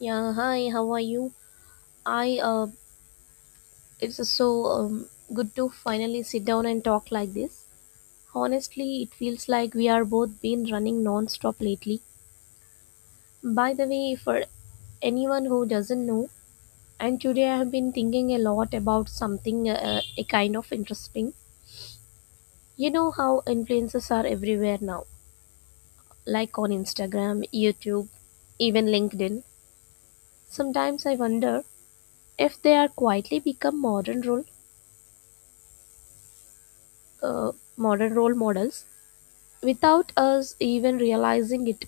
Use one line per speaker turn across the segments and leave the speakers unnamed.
Yeah, hi, how are you? I, uh, it's so Good to finally sit down and talk like this. Honestly, it feels like we are both been running non-stop lately. By the way, for anyone who doesn't know, and today I have been thinking a lot about something a kind of interesting. You know how influencers are everywhere now, like on Instagram, YouTube, even LinkedIn. Sometimes I wonder if they are quietly become modern role models without us even realizing it.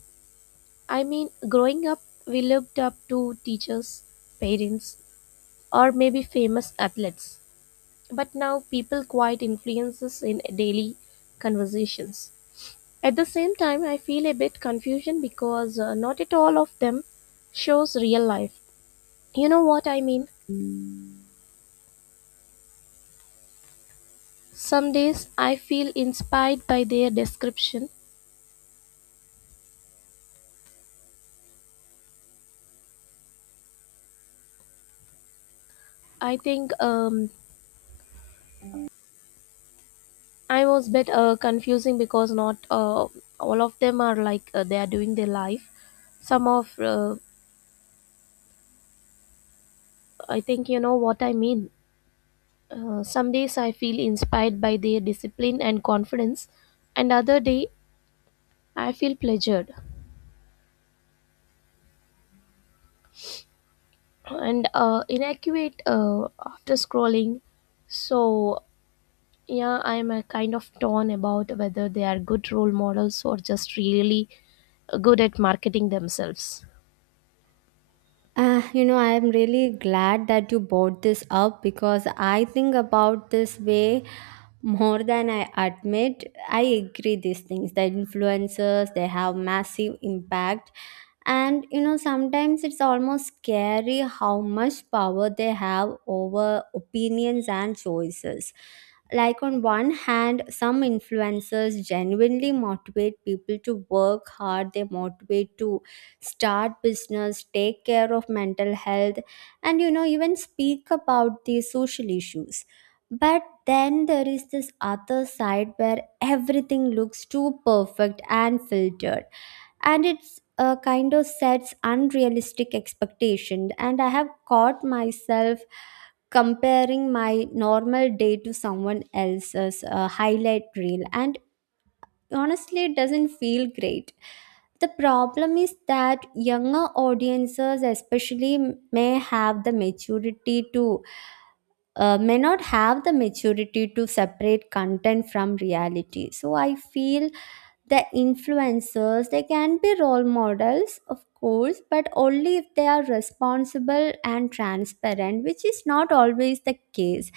I mean, growing up, we looked up to teachers, parents, or maybe famous athletes. But now people quite influences in daily conversations. At the same time, I feel a bit confusion because not at all of them shows real life. You know what I mean? Some days I feel inspired by their description. I think um, I was bit confusing because not all of them are like they are doing their life. Some of I think you know what I mean. Some days I feel inspired by their discipline and confidence, and other day I feel pleasured and inaccurate after scrolling. So yeah, I'm kind of torn about whether they are good role models or just really good at marketing themselves.
I am really glad that you brought this up because I think about this way more than I admit. I agree these things. The influencers, they have massive impact. And you know, sometimes it's almost scary how much power they have over opinions and choices. Like, on one hand, some influencers genuinely motivate people to work hard, they motivate to start business, take care of mental health, and you know, even speak about these social issues. But then there is this other side where everything looks too perfect and filtered, and it's kind of sets unrealistic expectation, and I have caught myself comparing my normal day to someone else's highlight reel, and honestly it doesn't feel great. The problem is that younger audiences especially may have the maturity to may not have the maturity to separate content from reality, so I feel the influencers, they can be role models, of course, but only if they are responsible and transparent, which is not always the case.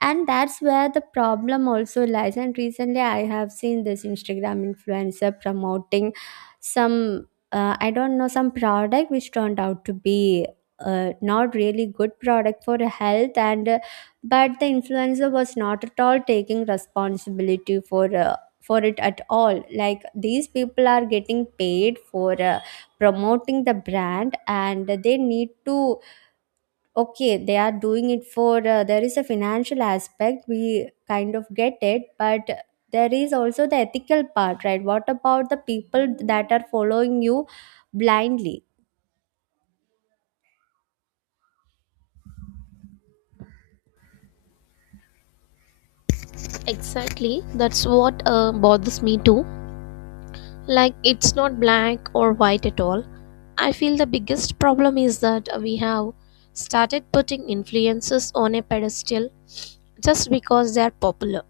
And that's where the problem also lies. And recently I have seen this Instagram influencer promoting some, I don't know, some product which turned out to be not really good product for health. And but the influencer was not at all taking responsibility for it at all. Like, these people are getting paid for promoting the brand, and they need to, okay, they are doing it for, there is a financial aspect, we kind of get it, but there is also the ethical part, right? What about the people that are following you blindly?
Exactly, that's what bothers me too. Like it's not black or white at all. I feel the biggest problem is that we have started putting influences on a pedestal just because they are popular,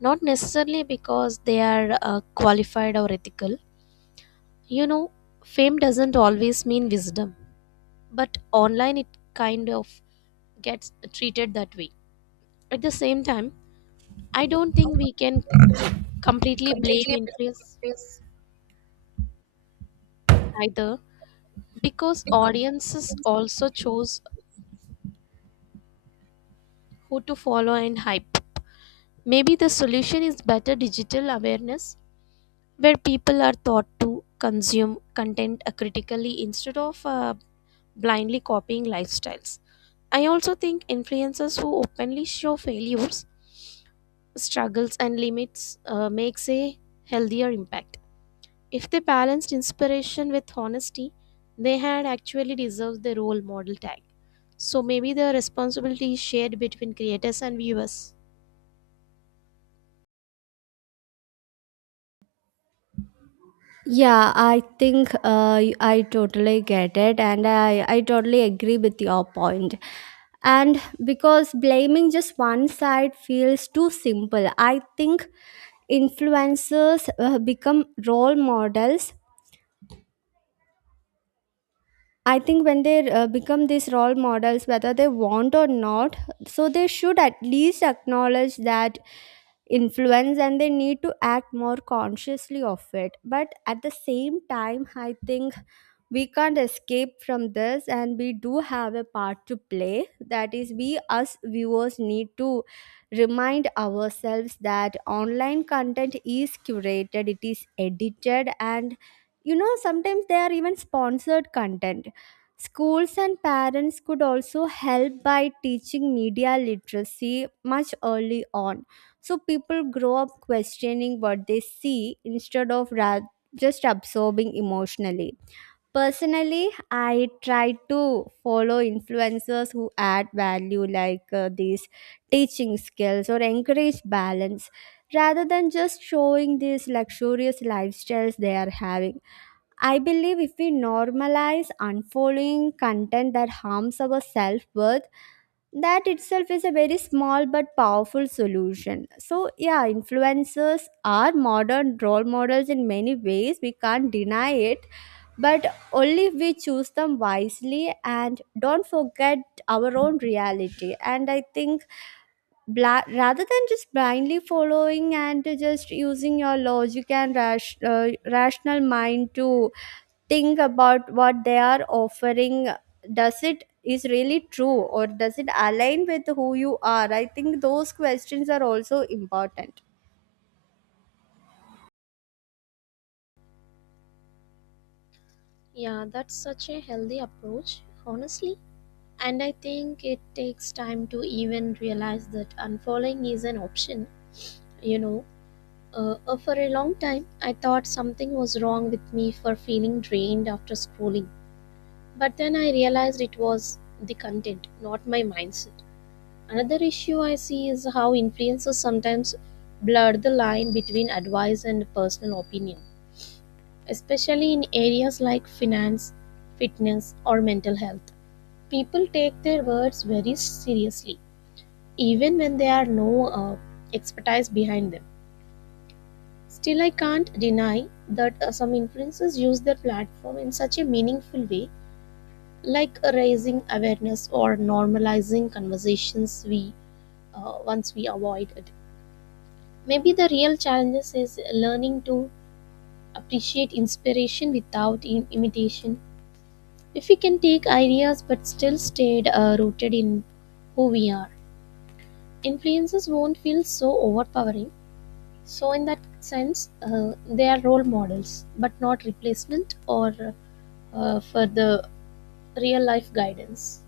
not necessarily because they are qualified or ethical. You know, fame doesn't always mean wisdom, but online it kind of gets treated that way. At the same time, I don't think we can completely blame influence either, because audiences also chose who to follow, and hype. Maybe the solution is better digital awareness where people are taught to consume content critically instead of blindly copying lifestyles. I also think influencers who openly show failures, struggles, and limits makes a healthier impact. If they balanced inspiration with honesty, they had actually deserved the role model tag. So maybe the responsibility is shared between creators and viewers.
Yeah, I think I totally get it, and I totally agree with your point. And because blaming just one side feels too simple, I think influencers become role models. I think when they become these role models, whether they want or not, so they should at least acknowledge that influence, and they need to act more consciously of it. But at the same time, I think we can't escape from this, and we do have a part to play, that is, we us viewers need to remind ourselves that online content is curated, it is edited, and you know, sometimes they are even sponsored content. Schools and parents could also help by teaching media literacy much early on, so people grow up questioning what they see instead of just absorbing emotionally. Personally, I try to follow influencers who add value, like these teaching skills or encourage balance rather than just showing these luxurious lifestyles they are having. I believe if we normalize unfollowing content that harms our self worth, that itself is a very small but powerful solution. So yeah, influencers are modern role models in many ways, we can't deny it, but only if we choose them wisely and don't forget our own reality. And I think rather than just blindly following and just using your logic and rational mind to think about what they are offering, does it is really true, or does it align with who you are? I think those questions are also important.
Yeah, that's such a healthy approach, honestly. And I think it takes time to even realize that unfollowing is an option, you know. For a long time, I thought something was wrong with me for feeling drained after scrolling. But then I realized it was the content, not my mindset. Another issue I see is how influencers sometimes blur the line between advice and personal opinion, especially in areas like finance, fitness, or mental health. People take their words very seriously, even when there are no expertise behind them. Still, I can't deny that some influencers use their platform in such a meaningful way, like raising awareness or normalizing conversations we once we avoided. Maybe the real challenge is learning to appreciate inspiration without imitation. If we can take ideas but still stayed rooted in who we are, influences won't feel so overpowering. So in that sense, they are role models, but not replacement or for the real life guidance.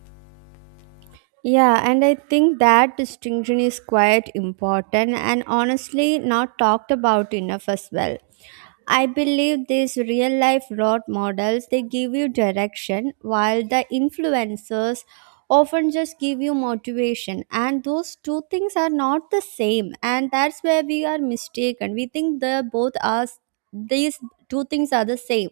Yeah, and I think that distinction is quite important and honestly not talked about enough as well. I believe these real life road models, they give you direction, while the influencers often just give you motivation, and those two things are not the same, and that's where we are mistaken. We think the both are, these two things are the same.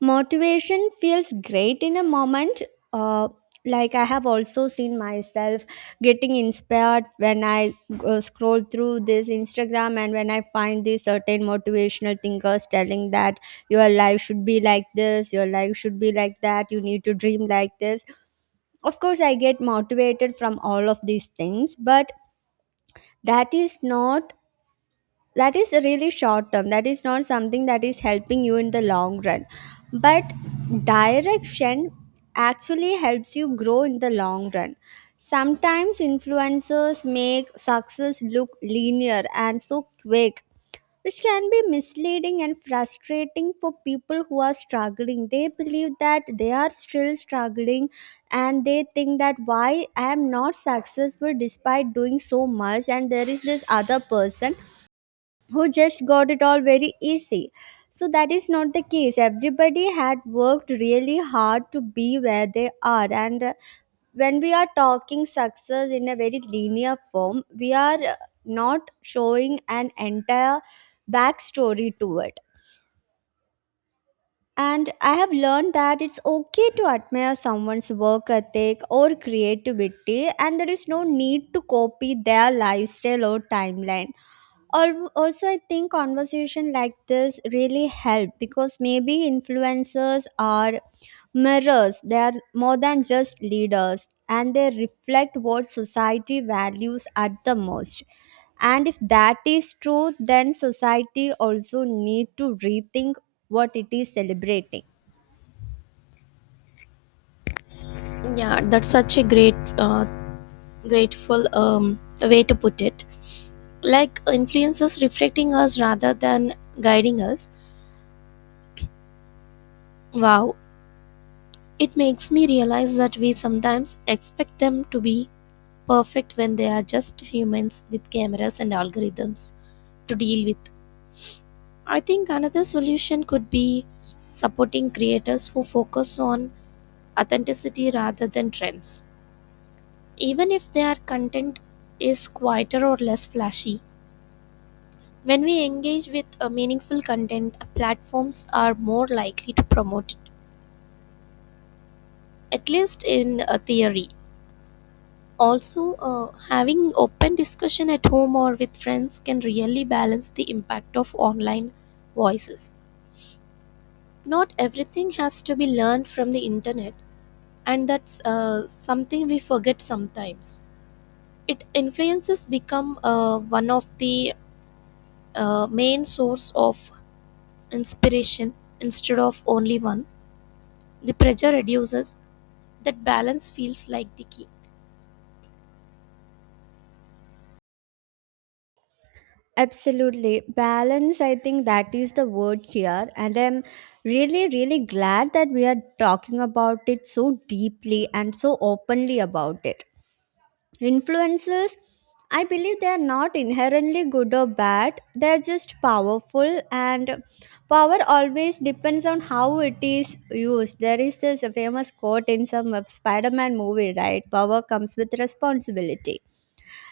Motivation feels great in a moment. uh, like, I have also seen myself getting inspired when I scroll through this Instagram, and when I find these certain motivational thinkers telling that your life should be like this, your life should be like that, you need to dream like this. Of course I get motivated from all of these things, but that is not, that is really short term, that is not something that is helping you in the long run. But direction actually helps you grow in the long run. Sometimes influencers make success look linear and so quick, which can be misleading and frustrating for people who are struggling. They believe that they are still struggling, and they think that why I am not successful despite doing so much, and there is this other person who just got it all very easy. So that is not the case. Everybody had worked really hard to be where they are. And when we are talking success in a very linear form, we are not showing an entire backstory to it. And I have learned that it's okay to admire someone's work ethic or creativity, and there is no need to copy their lifestyle or timeline. Also, I think conversation like this really help, because maybe influencers are mirrors, they are more than just leaders, and they reflect what society values at the most. And if that is true, then society also need to rethink what it is celebrating.
Yeah, that's such a great grateful way to put it, like influences reflecting us rather than guiding us. Wow, it makes me realize that we sometimes expect them to be perfect when they are just humans with cameras and algorithms to deal with. I think another solution could be supporting creators who focus on authenticity rather than trends. Even if their content is quieter or less flashy, when we engage with a meaningful content, platforms are more likely to promote it, at least in a theory. Also, having open discussion at home or with friends can really balance the impact of online voices. Not everything has to be learned from the internet, and that's something we forget sometimes. It influences become one of the main source of inspiration instead of only one. The pressure reduces. That balance feels like the key.
Absolutely. Balance, I think that is the word here. And I'm really, really glad that we are talking about it so deeply and so openly about it. Influences, I believe they are not inherently good or bad, they're just powerful, and power always depends on how it is used. There is this famous quote in some Spider Man movie, right? Power comes with responsibility.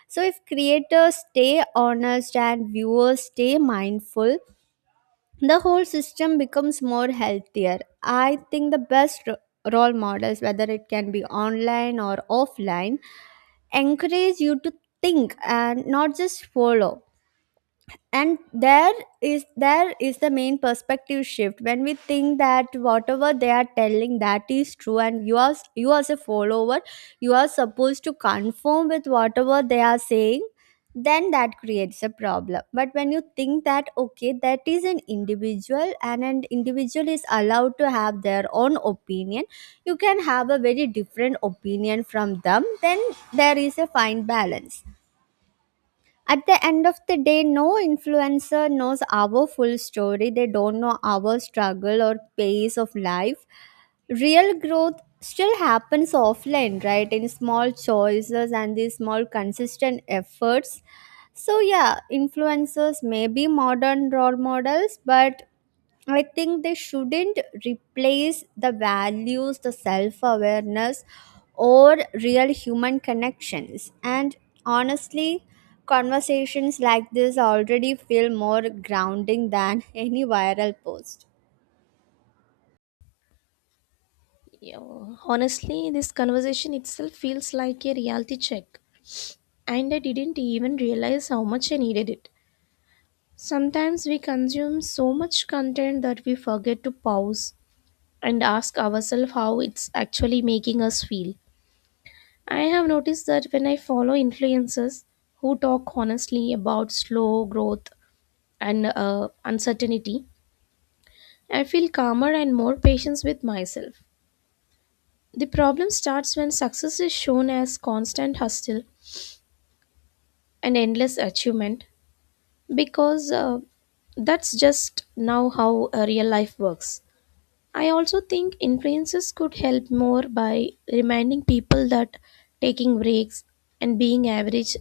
So, if creators stay honest and viewers stay mindful, the whole system becomes more healthier. I think the best role models, whether it can be online or offline, encourage you to think and not just follow. And there is the main perspective shift when we think that whatever they are telling that is true, and you are, you as a follower, you are supposed to conform with whatever they are saying, then that creates a problem. But when you think that okay, that is an individual, and an individual is allowed to have their own opinion, you can have a very different opinion from them, then there is a fine balance. At the end of the day, no influencer knows our full story. They don't know our struggle or pace of life. Real growth still happens offline, right? In small choices and these small consistent efforts. So, yeah, influencers may be modern role models, but I think they shouldn't replace the values, the self awareness, or real human connections. And honestly, conversations like this already feel more grounding than any viral post.
Yeah, honestly, this conversation itself feels like a reality check, and I didn't even realize how much I needed it. Sometimes we consume so much content that we forget to pause and ask ourselves how it's actually making us feel. I have noticed that when I follow influencers who talk honestly about slow growth and uncertainty, I feel calmer and more patient with myself. The problem starts when success is shown as constant hustle and endless achievement, because that's just now how real life works. I also think influencers could help more by reminding people that taking breaks and being average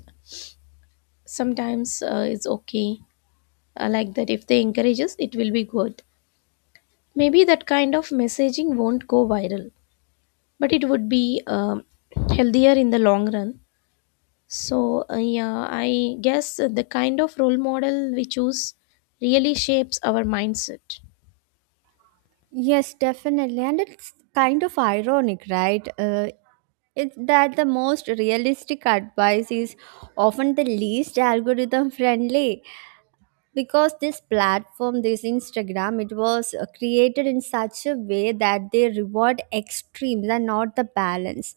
sometimes is okay. Like that, if they encourage us, it will be good. Maybe that kind of messaging won't go viral, but it would be healthier in the long run. So, yeah, I guess the kind of role model we choose really shapes our mindset.
Yes, definitely. And it's kind of ironic, right? It's that the most realistic advice is often the least algorithm friendly, because this platform, this Instagram, it was created in such a way that they reward extremes and not the balance,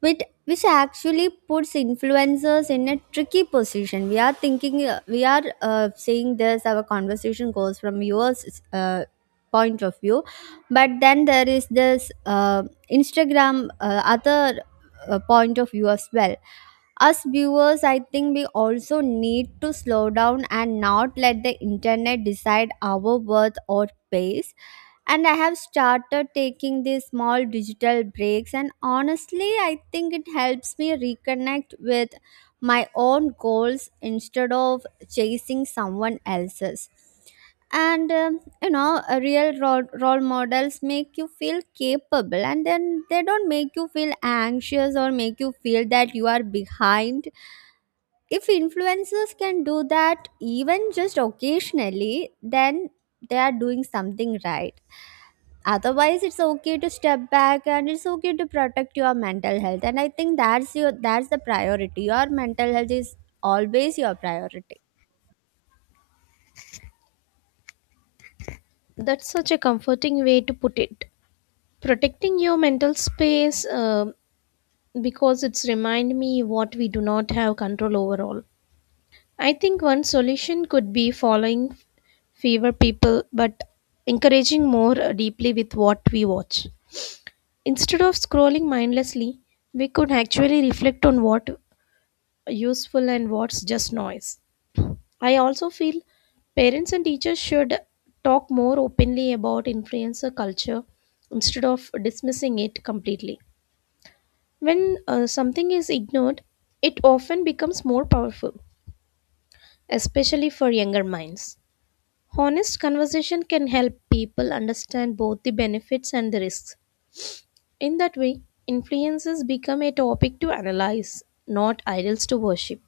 which actually puts influencers in a tricky position. We are thinking, we are saying this, our conversation goes from your uh, point of view, but then there is this Instagram other point of view as well. Us viewers, I think we also need to slow down and not let the internet decide our worth or pace. And I have started taking these small digital breaks, and honestly I think it helps me reconnect with my own goals instead of chasing someone else's. And you know, a real role models make you feel capable, and then they don't make you feel anxious or make you feel that you are behind. If influencers can do that even just occasionally, then they are doing something right. Otherwise, it's okay to step back, and it's okay to protect your mental health. And I think that's the priority. Your mental health is always your priority.
That's such a comforting way to put it. Protecting your mental space because it's remind me what we do not have control over all. I think one solution could be following fewer people but encouraging more deeply with what we watch. Instead of scrolling mindlessly, we could actually reflect on what useful and what's just noise. I also feel parents and teachers should talk more openly about influencer culture instead of dismissing it completely. When something is ignored, it often becomes more powerful, especially for younger minds. Honest conversation can help people understand both the benefits and the risks. In that way, influences become a topic to analyze, not idols to worship.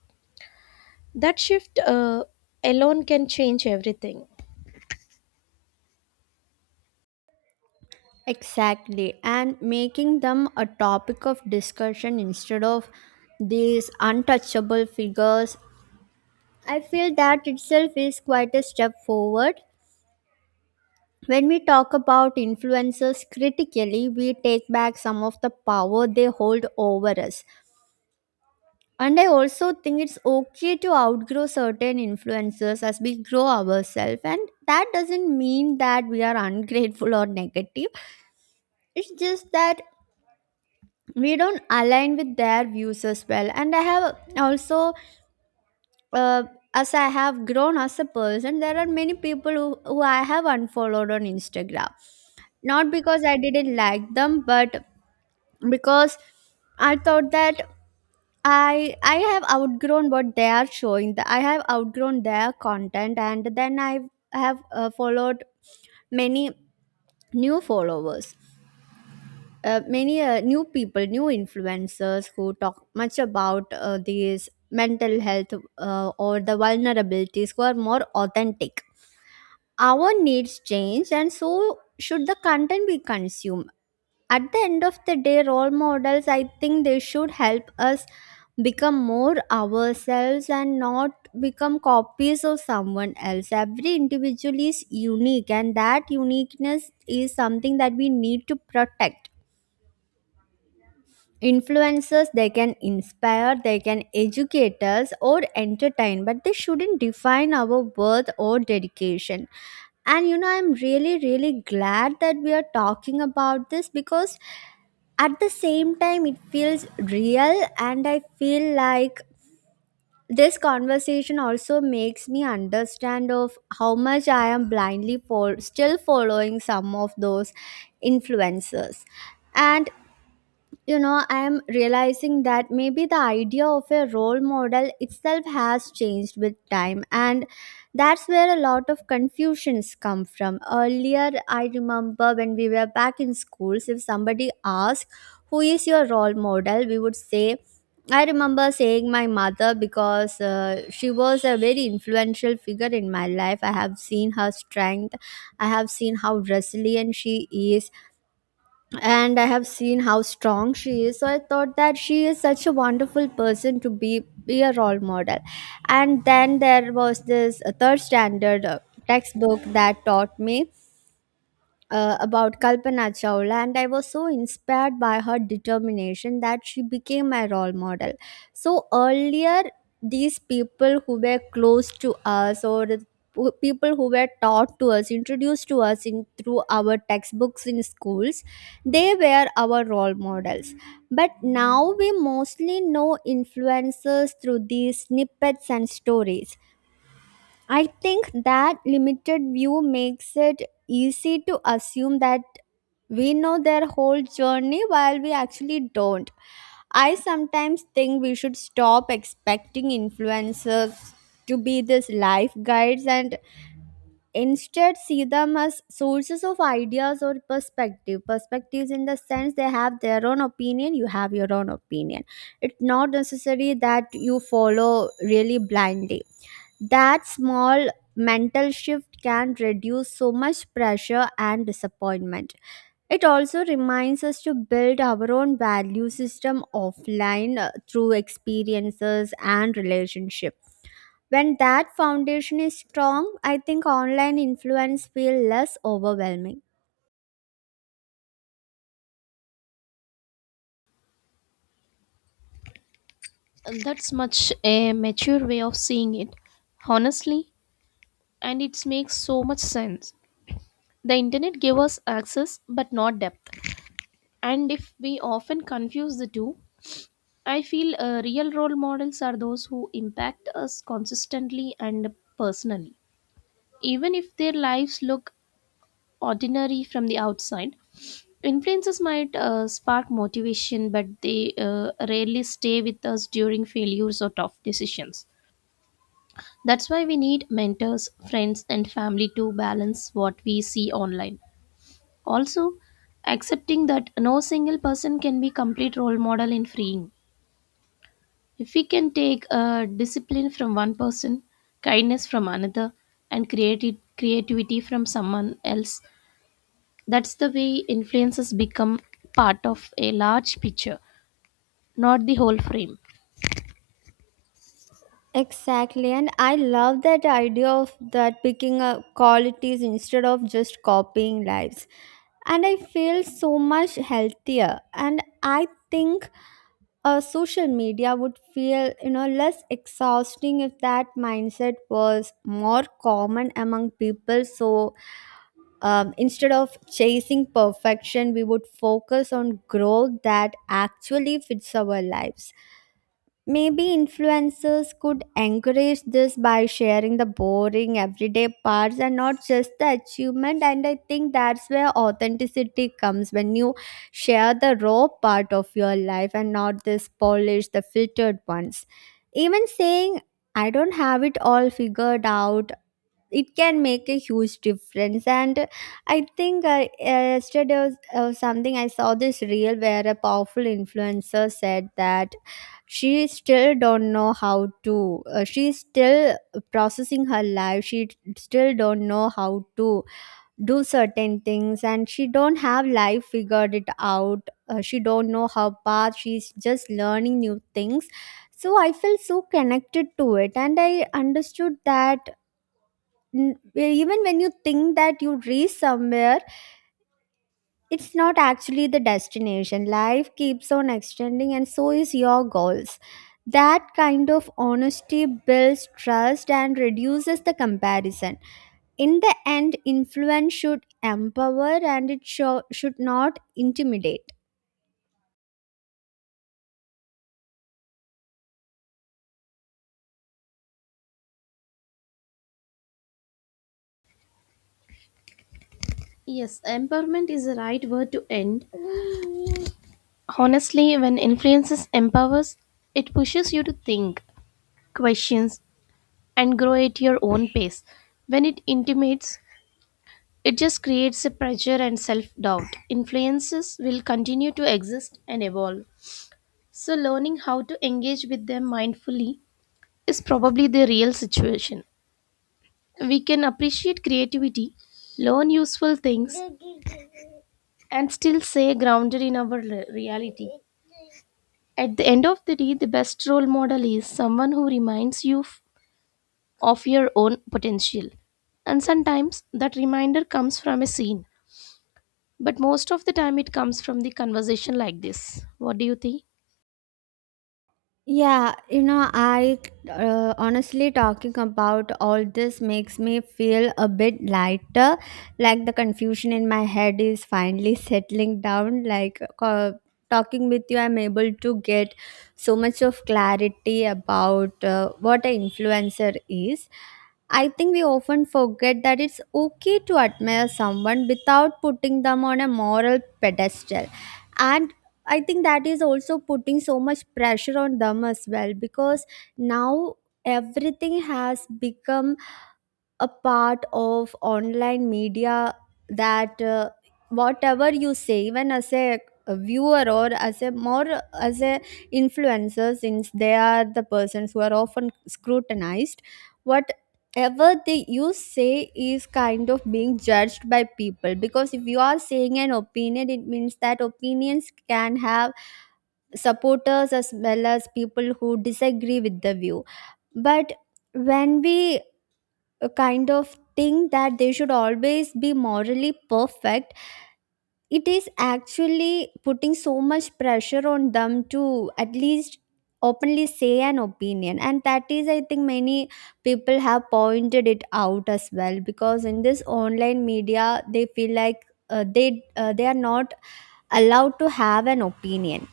That shift alone can change everything.
Exactly, and making them a topic of discussion instead of these untouchable figures. I feel that itself is quite a step forward. When we talk about influencers critically, we take back some of the power they hold over us. And I also think it's okay to outgrow certain influences as we grow ourselves. And that doesn't mean that we are ungrateful or negative. It's just that we don't align with their views as well. And I have also, uh, as I have grown as a person, there are many people who I have unfollowed on Instagram. Not because I didn't like them, but because I thought that I have outgrown what they are showing. I have outgrown their content, and then I have followed many new followers, many new people, new influencers who talk much about these mental health or the vulnerabilities, who are more authentic. Our needs change, and so should the content we consume. At the end of the day, role models, I think they should help us become more ourselves and not become copies of someone else. Every individual is unique, and that uniqueness is something that we need to protect. Influencers, they can inspire, they can educate us or entertain, but they shouldn't define our worth or dedication. And I'm really really glad that we are talking about this, because at the same time it feels real, and I feel like this conversation also makes me understand of how much I am blindly for still following some of those influencers. And I'm realizing that maybe the idea of a role model itself has changed with time, and that's where a lot of confusions come from. Earlier, I remember when we were back in schools, if somebody asked, who is your role model, we would say, I remember saying my mother, because she was a very influential figure in my life. I have seen her strength, I have seen how resilient she is, and I have seen how strong she is. So I thought that she is such a wonderful person to be a role model. And then there was this third standard textbook that taught me about Kalpana Chawla, and I was so inspired by her determination that she became my role model. So earlier, these people who were close to us, or the people who were taught to us, introduced to us in through our textbooks in schools, they were our role models. But now we mostly know influencers through these snippets and stories. I think that limited view makes it easy to assume that we know their whole journey, while we actually don't. I sometimes think we should stop expecting influencers to be these life guides, and instead see them as sources of ideas or perspective. Perspectives in the sense, they have their own opinion, you have your own opinion. It's not necessary that you follow really blindly. That small mental shift can reduce so much pressure and disappointment. It also reminds us to build our own value system offline, through experiences and relationship. When that foundation is strong, I think online influence feel less overwhelming.
That's much a mature way of seeing it, honestly, and it makes so much sense. The internet gave us access but not depth. And if we often confuse the two, I feel real role models are those who impact us consistently and personally. Even if their lives look ordinary from the outside, influences might spark motivation, but they rarely stay with us during failures or tough decisions. That's why we need mentors, friends, and family to balance what we see online. Also, accepting that no single person can be complete role model in freeing. If we can take discipline from one person, kindness from another, and creativity from someone else, that's the way influences become part of a large picture, not the whole frame.
Exactly, and I love that idea of that picking up qualities instead of just copying lives. And I feel so much healthier. And I think social media would feel, less exhausting if that mindset was more common among people. So instead of chasing perfection, we would focus on growth that actually fits our lives. Maybe influencers could encourage this by sharing the boring everyday parts and not just the achievement. And I think that's where authenticity comes, when you share the raw part of your life and not this polished, the filtered ones. Even saying, I don't have it all figured out, it can make a huge difference. And I think yesterday was something, I saw this reel where a powerful influencer said that she still don't know how to, she's still processing her life, she still don't know how to do certain things, and she don't have life figured it out. She don't know her path, she's just learning new things. So I felt so connected to it, and I understood that even when you think that you reach somewhere, it's not actually the destination. Life keeps on extending, and so is your goals. That kind of honesty builds trust and reduces the comparison. In the end, influence should empower, and it should not intimidate.
Yes, empowerment is the right word to end. Honestly, when influences empowers, it pushes you to think, questions, and grow at your own pace. When it intimates, it just creates a pressure and self doubt. Influences will continue to exist and evolve. So, learning how to engage with them mindfully is probably the real situation. We can appreciate creativity, learn useful things, and still stay grounded in our reality. At the end of the day, the best role model is someone who reminds you of your own potential. And sometimes that reminder comes from a scene, but most of the time it comes from the conversation like this. What do you think?
Yeah, you know, I honestly talking about all this makes me feel a bit lighter. Like, the confusion in my head is finally settling down. Like, talking with you, I'm able to get so much of clarity about what an influencer is. I think we often forget that it's okay to admire someone without putting them on a moral pedestal. And I think that is also putting so much pressure on them as well, because now everything has become a part of online media, that whatever you say, even as a viewer, or as a more as a influencer, since they are the persons who are often scrutinized, whatever they you say is kind of being judged by people. Because if you are saying an opinion, it means that opinions can have supporters as well as people who disagree with the view. But when we kind of think that they should always be morally perfect, it is actually putting so much pressure on them to at least openly say an opinion. And that is, I think, many people have pointed it out as well, because in this online media they feel like, they are not allowed to have an opinion.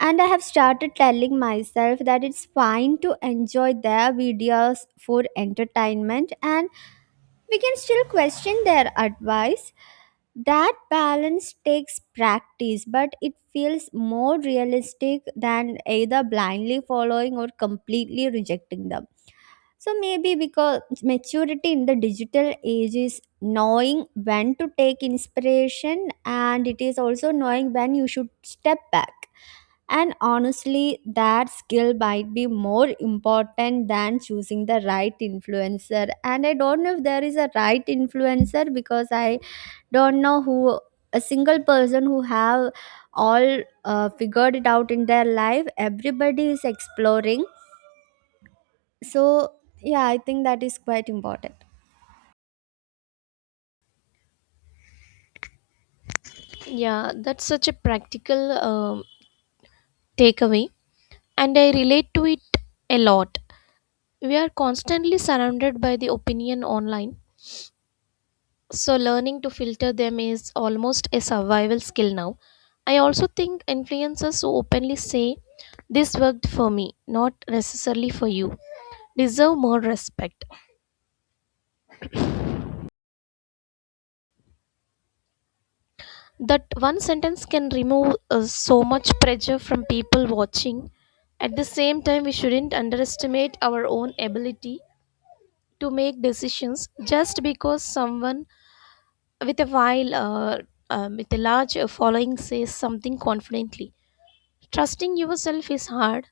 And I have started telling myself that it's fine to enjoy their videos for entertainment, and we can still question their advice. That balance takes practice, but it feels more realistic than either blindly following or completely rejecting them. So maybe, because maturity in the digital age is knowing when to take inspiration, and it is also knowing when you should step back. And honestly, that skill might be more important than choosing the right influencer. And I don't know if there is a right influencer, because I don't know who a single person who have all figured it out in their life. Everybody is exploring. So yeah, I think that is quite important.
Yeah, that's such a practical takeaway, and I relate to it a lot. We are constantly surrounded by the opinion online, so learning to filter them is almost a survival skill now. I also think influencers who openly say, "This worked for me, not necessarily for you," deserve more respect. That one sentence can remove so much pressure from people watching. At the same time, we shouldn't underestimate our own ability to make decisions just because someone with a while, uh, with a large following, says something confidently. Trusting yourself is hard,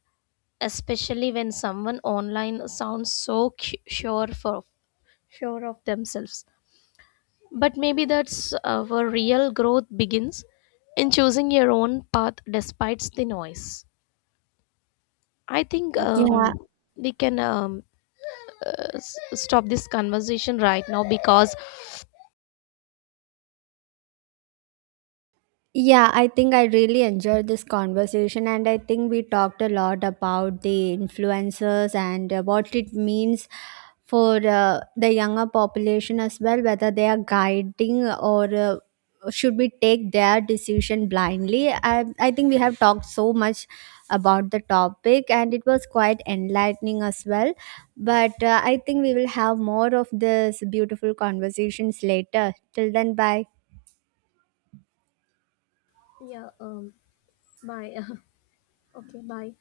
especially when someone online sounds so sure of themselves. But maybe that's where real growth begins in choosing your own path despite the noise. I think
Yeah.
We can stop this conversation right now because.
Yeah, I think I really enjoyed this conversation, and I think we talked a lot about the influencers and what it means for the younger population as well, whether they are guiding or should we take their decision blindly. I think we have talked so much about the topic, and it was quite enlightening as well. But I think we will have more of this beautiful conversations later. Till then, bye.
Yeah, bye. Okay, bye.